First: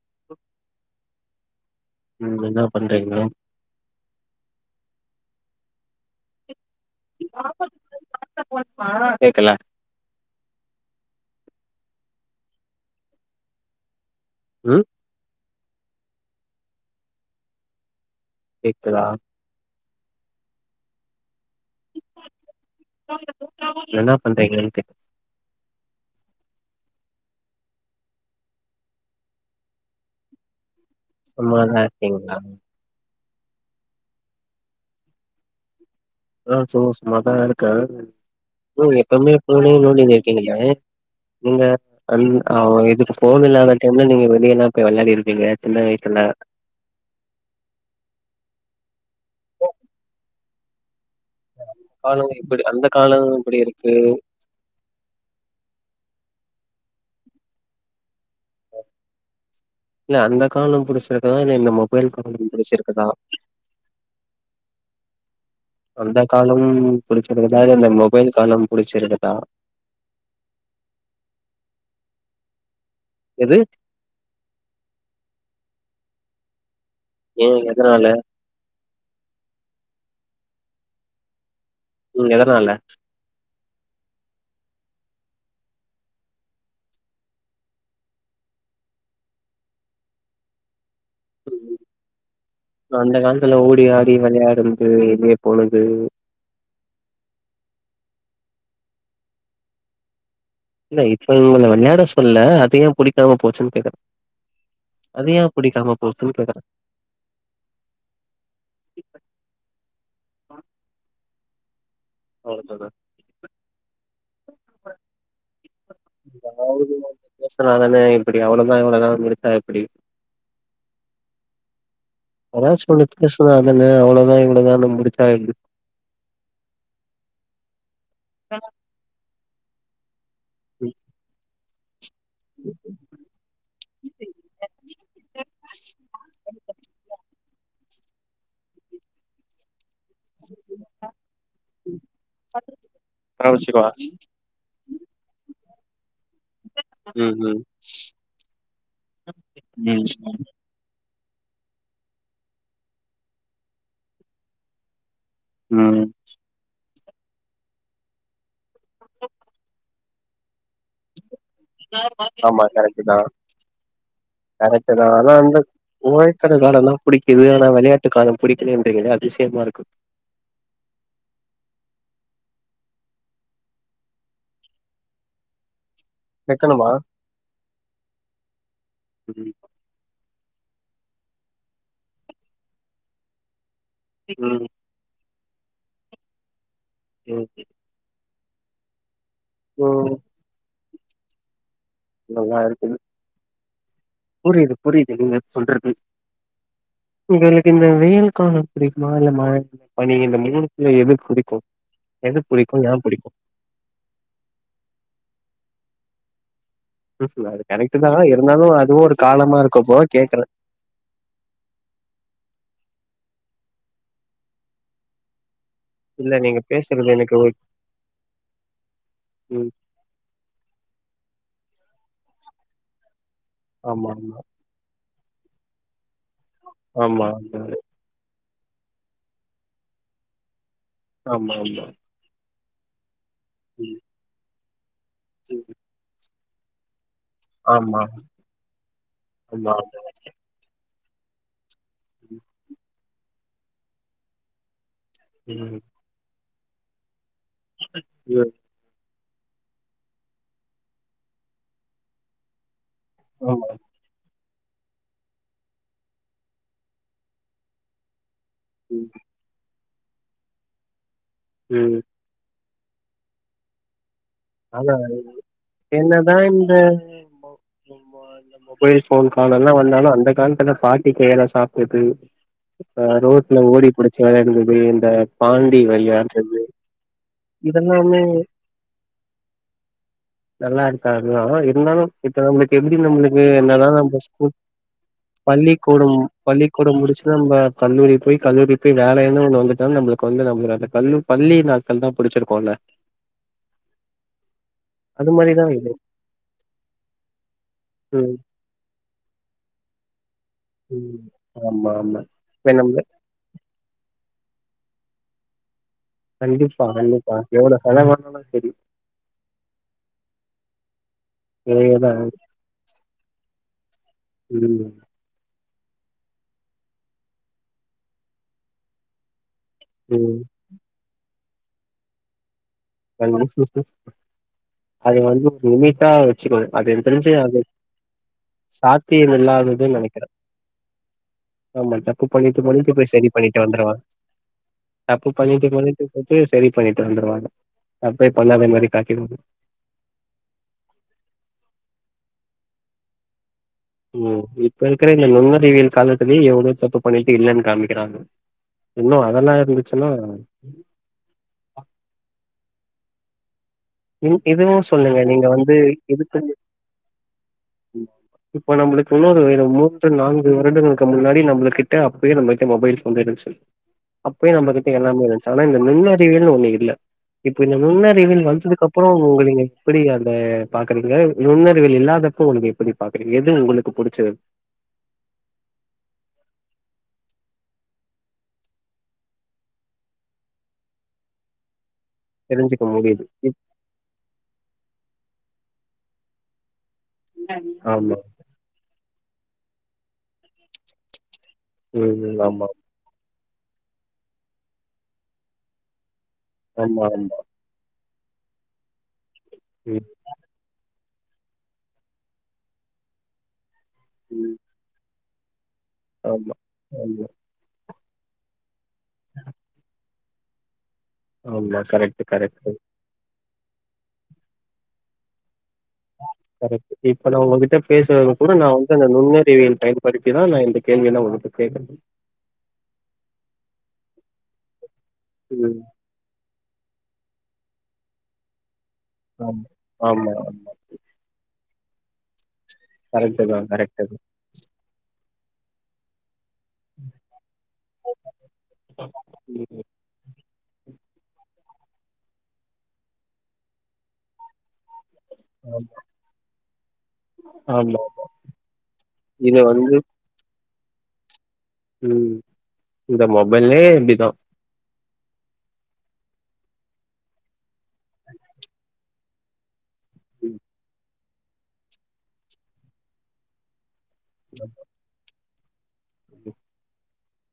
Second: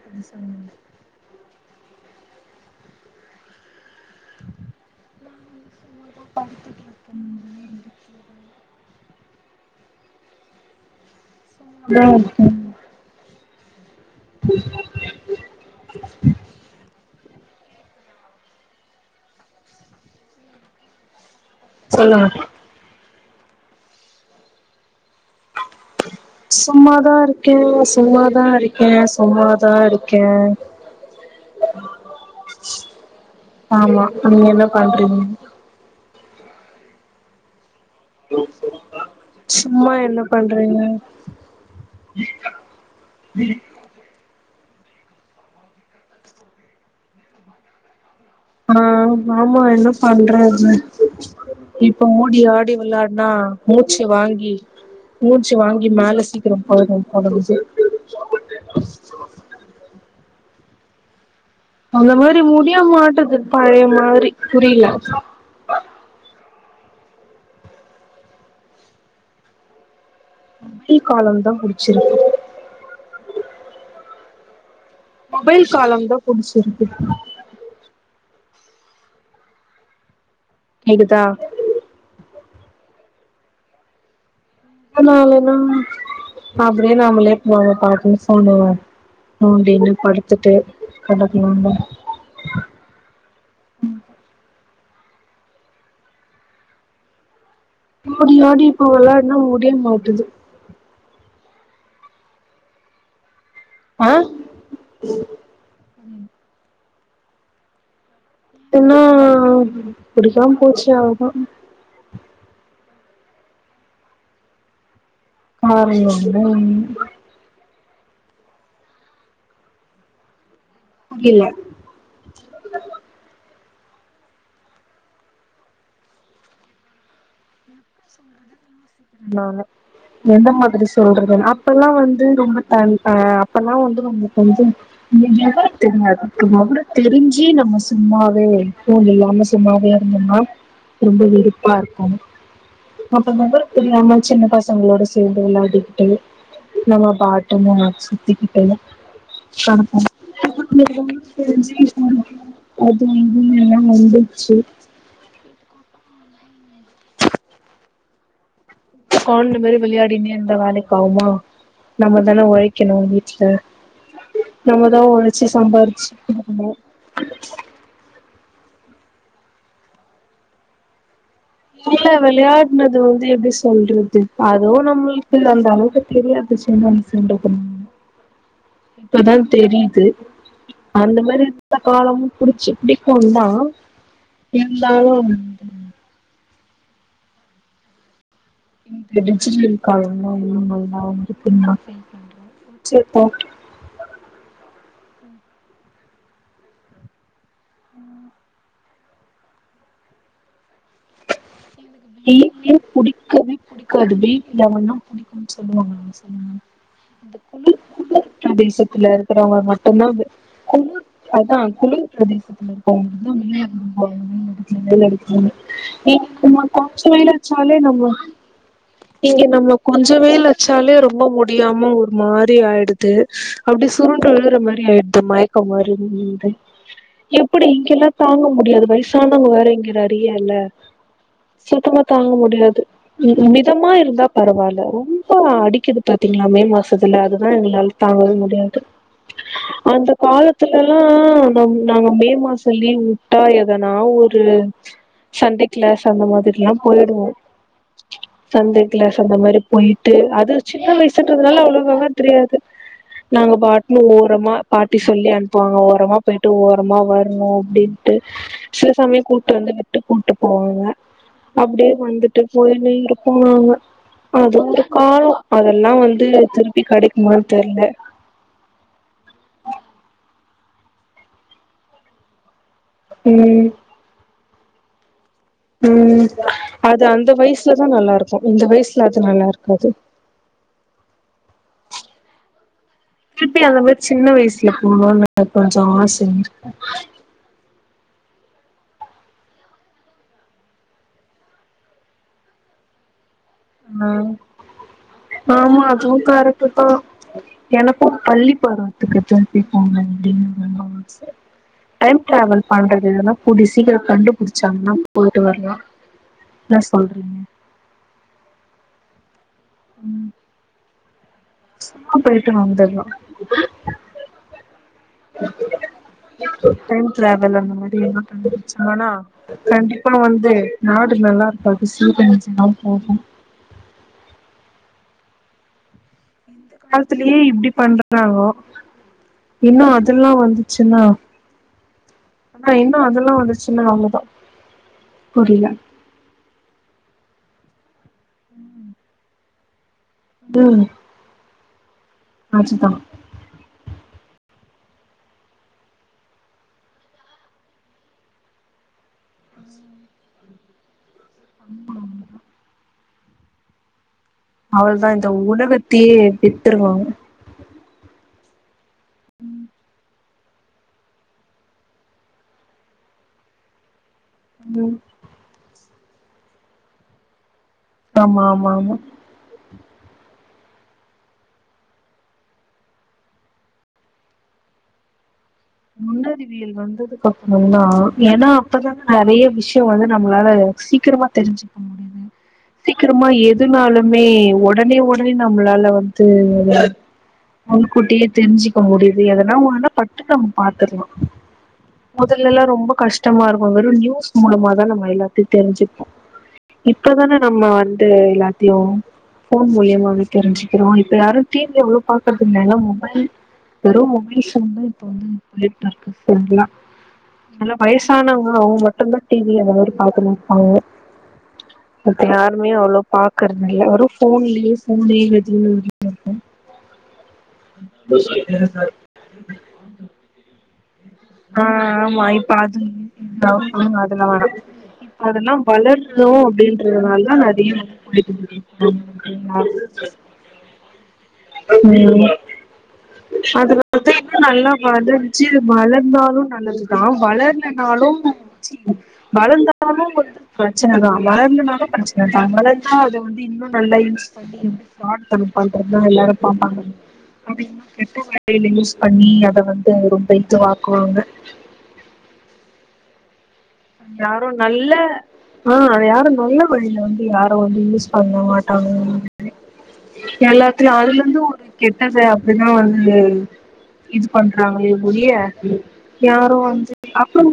அது சொல்லுங்க நீங்க என்னா பண்றீங்க கேக்கல [unintelligible] ம் கேக்குதா சொல்லுங்க என்னா பண்றீங்கன் கேட் சும்மாதா இருக்கே சும்மாதா இருக்கே சும்மாதா இருக்கே சும்மாதா இருக்கீங்ளா ஆமா நீங்க என்ன பண்றீங்க ஆ சும்மா சும்மாதா இருக்கே [unintelligible] எப்பமே ஃபோனே சும்மா நோன்டி என்ன இருக்கீங்களே பண்றீங்க நீங்க [unintelligible] எதுக்கு ஃபோன் இல்லாத டைம்ல நீங்க வெளில இப்ப வெள்ளான்டிருக்கீங்க சின்ன வயசுல அ ஆமா என்ன பண்றது இப்போ காலோ ஓடி இப்டி ஆடி அந்த காலோ வெள்ளாடுனா இப்டி இருக்கு மூச்சு வாங்கி மூச்சு வாங்கி மேல சீக்கிரோ [unintelligible] அ அந்த காலோ புடிச்ச அந்த மாரி முடிய மாட்டது பழைய மாரி புரியல ம் புடிச்சிருக்குதா இந்த மொபைல காலோ புடிச்சிருக்குதா மொபைல் காலேந்தா புடிச்சிருக்கு எது மொபைல் காலோந்தா புடிச்சிருக் ஏ எதனால கேக்குதா ம் எதனால எதனாலனா அப்புடின்னு நம்மளே ஃபோன பாத்து [unintelligible] நோடின்னு படுத்துட்டு கெடக்கலாம்ல அந்த காலத்துல ஓடி ஆடி வெளையாடணு து இனியே பொழுது ஓடி ஆடி இப்போ வெள்ளாடுனா முடிய மாட்டுது இல்லே இப்ப உங்கள வெள்ளாட சொல்லலே அதயே புடிக்காம போ போச்சுன்னு கேக்கறே ஆ அது ஏன் புடிக்காம போச்சுன்னு கேக்கறே என்னா புடிக்காம போச்சு அவ்ளதா அவ்ளேதானா [unintelligible] சும்மாதன எப்புடி அவ்வுங்களதா இவ்வுங்களதானு முடிச்சா எப்புடி புரியலே வர [unintelligible] என்னங்க அவ்ளோத இவ்ளோதானு முடிச்சா எப்புடி நானு எந்த மாதிரி சொல்றது நா இப்பல்லா வந்து ந்து ரொம்ப [unintelligible] அப்பெல்லா வந்து ரொம்ப கொஞ்சோ [inaudible] தெரிஞ் ஜி நம்ம சும்மாவே ஃபோன் இல்லாம சும்மாவே கொஞ்சமா ரொம்ப வெருப்பாருக்கு அப்ப நம்பர் காமிச்சுக்குவா தெரியாம சின்ன பசங்களோட சேர்ந்து விள்ளாடி [inaudible] இப்ப‌ நம்ம ம் ம் [unintelligible] சுத்தி கிட்டலே ம் [unintelligible] [inaudible] அது வந்து எல்லா வந்துச்சு ம் கொழந்த மாரி விளையாடின்னே இருந்தா வேலைக்கு ஆவுமா ஆமா கரெக்ட்டுதா நம்மதா கரெக்ட்டுதா ஆனா ஒழச்சு வந்து சம்பாரிச்சு உழைக்கிற குடுக்கணு காலந்தா பிடிக்குது ஆனா விளையாட்டு காலம் புடிக்கலேன்றிகளே அதிசயமா இருக்கு இல்ல விளையாடுனது வந்து எப்புடி சொல்றது அதுவு நம்ளுக்கு இல்ல அந்த அளவுக்கு தெரியாத வெக்கணுமா பிரச்சன [unintelligible] இப்பதா ம் தெரியுது அந்த மாரி இருந்த காலமும் புடிச்சு பிடிக்குந்தா ம். எந்த அளவு ம் ம் ம் இந்த டிஜிட்டல் ம் [unintelligible] னா வந்து பின்ன நல்லா இருக்குது புரியது புரியுது நீங்க சொல்ற பே உங்களுக்கு இந்த வெயில் காலம் [unintelligible] மழ பனி இந்த மூனுத்துல எது புடிக் எனக்கு வெயிலே புடிக்கவே புடிக்காது வெயில்ல வெளாணுனா பிடிக்குனு சொல்வாங்க இந்த ம் அது குளிர் கரெக்ட் தா குளிர் இருந்தாலு அதுவு பிரதேசத்துல ஒரு இருக்கிறவங்கள காலமா இருக்கப்போ மட்டுந்தா அது கேக்குறே குளிர் அதா குளிர் பிரதேசத்துல இருக்கவங் [unintelligible] நீ இல்ல நீங்க நம்ம கொஞ்சம் பேசுறது மேல எனக்கு ஒரு வச்சாலே நம்ம இங்க ம் நம்ம கொஞ்சவேல் வச்சாலே ரொம்ப முடி முடியாம ஒரு மாதிரி ஆயிடுது அப்படி ஆமா சுருண்டு விழுகற மாதிரி ஆயி த மயக்கம் மாரி உ ஆமா எப்படி இங்கெல்லாம் தாங்க முடியாது வயசானவங்க வேற இங்க நிறையா இல்ல ஆமா சுத்தமா தாங்க முடியாது மிதமா இருந்தா பரவாயில்ல ரொம்ப அடிக்குது ப ங்களா மே மாசத்து அதான் எங்களால ஆமா ஆமா தாங்கவும் முடியாது ஆமா அந்த காலத்துல [unintelligible] நாங்க மே ம் மாசம் லீவ் ட்டா எதனா ஒரு சண்டே கிளாஸ் அந்த மாதிரிலாம் போயிடுவோம் ம் அந்த மாதிரி போயிட்டு அது சின்ன வயசுன்றதுனால அவ்வளவு விவரம் தெரியாது ஆமா ஆமா ஆமா ம் ம் நாங்க ஆமா பாட்ன்னு ஓரமா பாட்டி சொல்லி அனுப்புவாங்க ஓரமா போயிட்டு ஓரமா வரணும் அப்படின்ட்டு சில ம் சமயம் கூட்டு வந்து விட்டு கூட்டு போவாங்க அப்படியே ம் வந்துட்டு போயன்னு இருக்குமாங்க அது ஒரு ஆனா காலம் அதெல்லாம் வந்து என்னதா இந்த திருப்பி மொ கெடைக்குமான்னு தெர்ல மொ இந்த மொபைல் ஃபோன் காலெல்லா வந்தாலு [inaudible] பாட்டி கையால சாப்டது ஆ ரோட்ல ம் ஓடி புடுச்சு வெலாண்டது து இந்த பாண்டி ம் வெளையாடுறது அது அந்த வயசுலதான் நல்லா இதெல்லாமே இருக்கும் இந்த வயசுல அது நல்லா இருக்காது நல்லா இருக்காது தான் இரு தாலும் இப்ப [unintelligible] எப்படி நம்மளுக்கு திருப்பி அந்த என்னதான் மாரி நம்ம சின்ன ஸ்கூல் வயசுல போணுனு கொஞ்சோ பள்ளிக்கூடம் ஆசைங்க இருக்கு. பள்ளிக்கூடம் முடிச்சு நம்ம கல்லூரி போய் கல்லூரிக்கு வேலைன்னு ஒண்ணு வந்துதா நம்மளுக்கு வந்து நம்ம அந்த கல்லூ பள்ளி நாட்கள் தான் புடிச்சிருக்கோல்ல ஆ ஆமா இது அதுவும் கரக்ட்டுதுதான் எனக்கும் ம் பள்ளி பருவத்துக்கு திருப்பிப்போநு அப்படின்னுா ம் ஆமா டைம் ஆமா டிராவல் இப்ப நம்ம பண்றது இதல்லாம் கூடியசீகரம் கண்டு டிச்சாங்கன்னா போயிட்டு வரலாம் கண்டிப்பா கண்டிப்பா எவ்ளவு செலவாநாலும் சரி சரி ம் தேவையதா சும்மா போயிட்டு வந்துறலா ம் டைம் டிராவல் அந்த மாதிரி என்ன கண்டுபுடிச்சாங்கனா கண்டிப்ப ம் வந்து நாடு நல்லா இருக்கும் [unintelligible] [unintelligible] [inaudible] வச்சுக்கும் அது என தெரிஞ்சு காலத்திலயே அது இப்டி பண்றாங்கோ சாத்தியம் இன்னு இல்லாததுநு நினைக்கிற அதெல்லா வந்துச்சுன்னா ஆமா தப்பு பண்ணிட்டு ஆனா மணிக்கு இன்னு போய் சரி அதெல்லா பண்ணிட்டு வந்துச்சுன்னா வந்துருவாங்க அவ்ளோதா தப்பு புரியல பண்ணட்டு மணிக்கு போட்டு சரி பண்ணிட்டு வந்துருவாங்க தப்பே பண்ணாத மாரி காட்டீடுவாங்க து ஆச்சுதா உம் இப்ப இருக்கிற இந்த நுண்ணறிவியல் காலத்தலயே எ்வளவு தப்பு பண்ணிட்டு இல்லைன்னு காமிக்கிறாங்க இன்னு அதெல்லா இருந்துச்சுன்னா ஆமா ஆமா இன் இதுவும் அவளதா சொல்லுங்க இந்த நீங்க வந்து உலகத்தையே இதுக்குன்னு வித்துருவாங்க இப்ப நம்ளக் உன்னோரு வகையில மூத்த நாங் இரண்டு வருடங்களுக்கு முன்னாடி நம்மகிட்ட அப்பயே நம்மகிட்ட மொபைல் ஃப்போன் இருந்ச்சு அப்பயே நம்ம கிட்ட ம் எல்லாமே இருந்துச்சு ஆனா இந்த நின்னு [unintelligible] ஒண்ண இல இப்போ இந்த முன்னறிவில் ஆமா ஆமா வந்ததுக்கு ஆமா அப் உங்கங்க எப்படி அந்த பாக்குறீங்க நுண்ணறிவில் இல்லாதப்போ உங்க எப்படி பாக்குறீங்க எது உங்களுக்கு புடிச்சது முன்னறிவியல் வந்ததுக்கு அப்ரோதா ஏனா அப்பதான நறைய விஷ யோ வந்து நம்மளால சீக்கிரமா தெரிஞ்சு முடியது தெரிஞ்சுக்க முடியுது சீக்கிரமா இப் எதுனாலுமே உடனே உடனே நம் ம்பளால வந்து ஆமா முன்கூட்டியே தெரிஞ்சிக்க முடியுது எதன ஒன்னுனா பட்டு த பார்த்துருலா ம் முதல்ல எல்லா ஆமா ரொம்ப கஷ் டமா இருக்கு வெறு நியூஸ் மூலமா தா நம்ம எல்லாத்தையு தெரிஞ்சுப்போ ஆமா இப்பதானே ஆமா நம்ம வந்த் ந்த் எல்லாத்தையு ஃபோன் ம் மூலியமாவே தெரிஞ்சுக்கிறோ யாரு டிவி அவ்ளவா பாக்கறதுல்ல மொபைல் வெறு உபேஷ ம் தா இப்போ வந்து [unintelligible] ஆமா [unintelligible] ஆமா ஆனா வயசானவங்க அவங்க தமிழ் டிவில அந்தமாரி பாக்கணு [unintelligible] ஆமா கரெக்ட் அது கரெக்ட் யாருமே அவ்வளோ பா குரதுல வெறு போன்லயே போனே எல்லாத்தையு கர்க்ட் இப்ப நா உங்ககிட்ட பேசிறது கூட நா வந்து அந்த நுண்ணறிவியல் பயன்படுத்திதா நா இந்த கேள்வியெல்லா உங்ககிட்ட கேக்குறே ஆஹ் ஆமா இப்ப அது [inaudible] அதெல்லா வேணா அதெல்லா ம் வளர்ணு அப்டின் [unintelligible] நல்லா ஆமா ஆமா [unintelligible] வாய்ப்பு குடுக்கணு [inaudible] கரெக்ட் தா கரெக்ட் தா [inaudible] [inaudible] நல்லா பாடுன் சே வள ந்தாலு நல்லது தா வளர்லனாலு [inaudible] ம் வளந்தாலு வந்து பிரச்சன தா வளர்லனாலு பிரச்சன தா வளந்தா அத வந்து இன்னு நல்லா யூஸ் பண்ணி ஃப்ராடு தனோ பண்றது ஆமா தா எல்லாரு பாப்பாங்க [inaudible] ஆமா கெட்ட [inaudible] யூஸ் பண்ணி அத இது வந்து ரொம்ப இதுவா க்குவாங்க உம் இந்த மா யாரு நல்ல ஆஹ் அது யாரு நல்ல வழில வந்து யாரு வந்து யூஸ் பண்ண மாட்டாங்க [inaudible] ம் எல்லாத்துலயு அதுல வந்து ஒரு கெட்டத அப்டி தா வந்து இது பண்றாங்களே ஒழிய யாரு வந்து அப்றோ [inaudible]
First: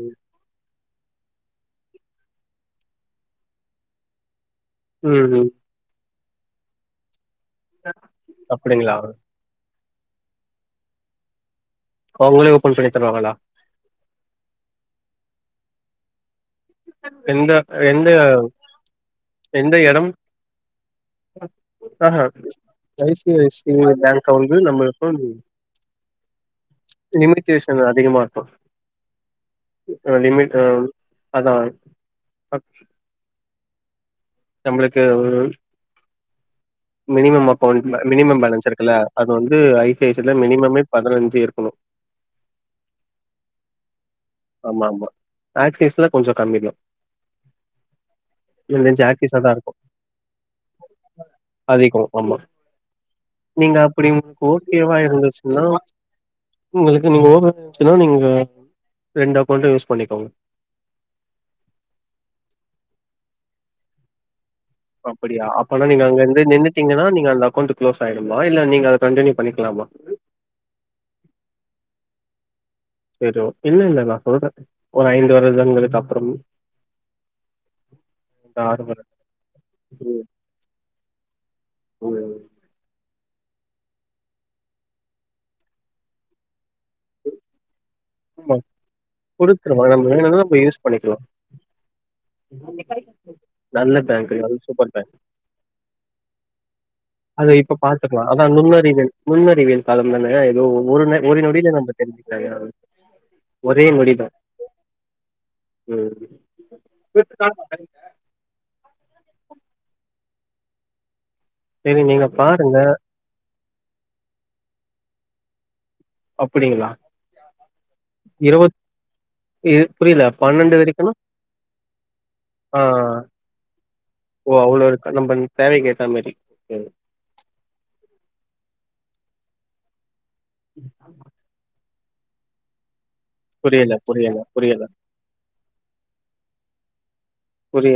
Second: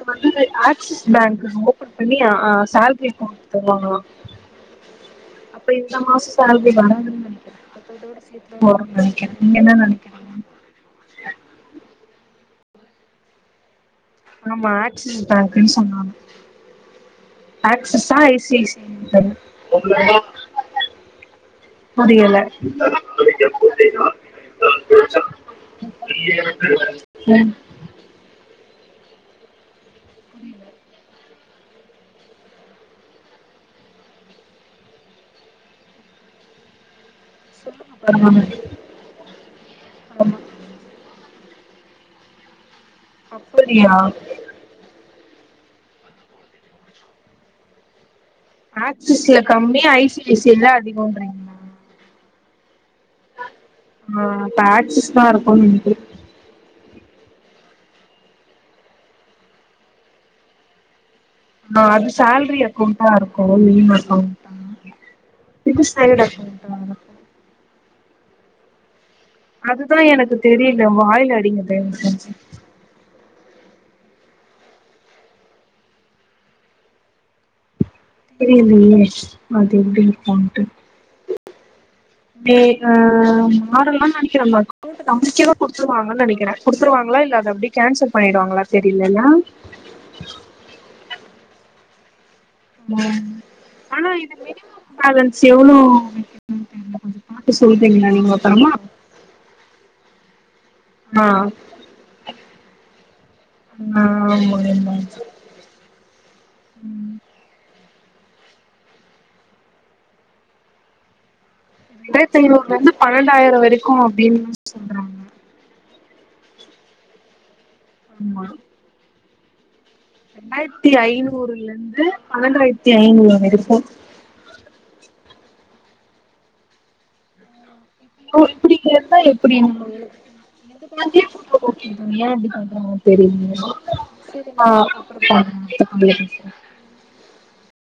ம் வந்து ஆக்சிஸ் பேங்க் ஓபன் பண்ணி அ சேலரி அக்கவுண்ட் தருவாங்களா ம் அப்ப இந்த மாச சேலரி வராதுன் அப்டிங்களா நெ [unintelligible] அவுங்களே ஓப்பன் பண்ணி தருவாங்களா ஆமா ஆக்சிஸ் பேங்க்னு சொன்னாங்க எந்த எந்த ஆக்சிஸா ஐசிஐசிஐ எந்த எடம் ஆஹா புரியல ஐ சி ஐ சி ஐ பேங்க வந்து நம்மளுக்கும் ம் லிமிட்டேஷன் அதிகமா இருக்கு லிமிட் ஆ அதா நம்மளுக்கு ஒரு மினிமம் அக்கௌண்ட்ல மினிமம் பரவால்ல பேலன்ஸ் இருக்குல்ல அது வந்து ஐ சி ஐ சி-ல ஆமா மினிமமே பதினஞ்சு இருக் [unintelligible] அப்படியா ஆமா ஆமா ஆக்ஸிஸ்ல கொஞ்சம் கம்மிதா எனக்கு தெரிஞ்சு ஆக்சிஸ்ல ஆக்சிஸா தா இருக்கு கம்மியா ஐ சி ஐ சி ஐ -ல அதிகன்றிங்களா அதிகோ ஆமா நீங்க அப்படி ஆ அப்ப ஓகேவா ஆக்சிஸ் தா இருக்கும்னு இருந்துச்சுன்னா நெனைக்கிறே உங்களுக்கு நீங்க ஓகந்துச்சுன்னா நீங்க ரெண்டு அக்கௌண்ட யூஸ் பண்ணிக்கோங்க ஆஹ் அது சேல்ரி அக்கௌண்டா இருக்கும் மெயின் அக்கௌன்ட் அப்படியா அப்பனா நீங்க அங்க இருந்து அக்கௌண்டா நின்னுட்டீங்கன்னா இருக்கு நீங்க அந்த அக்கௌண்ட் குளோஸ் ஆயிடுமா இல்ல நீங்க கன்டினியூ பண்ணிக்கலாமா? அதுதான் எனக்கு தெரியல வாயில் அடிங்க தயவ செஞ்சு செரி இல்ல இல்ல நான் சொல்றேன் ஒரு ஐந்து வருதங்கக்கு அப்புறம் இந்த தெரியலயே வருடம். அது எப்டி ம், இருக்கும்ன்ட்டு ம். ஏ அமா ஆரலாம்னு நெனைக்கறேன் [unintelligible] நம்பிக்கையா‌ குடுத்திறுவாங்கன்னு நெனைக்கறேன். குடுத்துருவாங்களா இல்ல அத அப்டி ஆமா குடுத்துருவாங்கனு வேணுனா நம்ம யூஸ் பண்ணிக்கலாம் ம் நல்ல ஆனா இது பேங்க். அது மினிமம் சூப்பர் பேலன்ஸ் எவ்ளோனு தெரில அது இப்ப பாத்துக்கலாம். அதான் நுண்ணறிவேல் நுண்ணறிவேல் காலம் தானே ஒரு ஆ ஒரு நொடியில நம்ம தெரிஞ்சக்கலாம். ஒரே ஆ நொடிதான் ஆமாங்க ம் சரி நீங்க ரெண்டாயிரத்து பாருங்க. ஐநூறுலருந்து பன்னெண்டாயிரம் வரைக் க்கும் அப்டின்னு சொல்றாங்க அப்டிங்களா ஆமா ஏ ரெண்டாயிரத்தி ஐநூறுல இருந்து பன்னெண்டாயிரத்தி ஆ. ஐநூறு வரைக்கும் ஓ அவ்ளோ இருக்கா நம்ம தேவைக்கு ஏத்த மாறி ஓ இப்டிங்க இருந்தா எப்டி [unintelligible] [unintelligible] ஏ இப்டி பண்றாங்க தெரியலே புரியல புரியல செரி நா புரியல அப்றம் பண் [unintelligible] [unintelligible] புரிய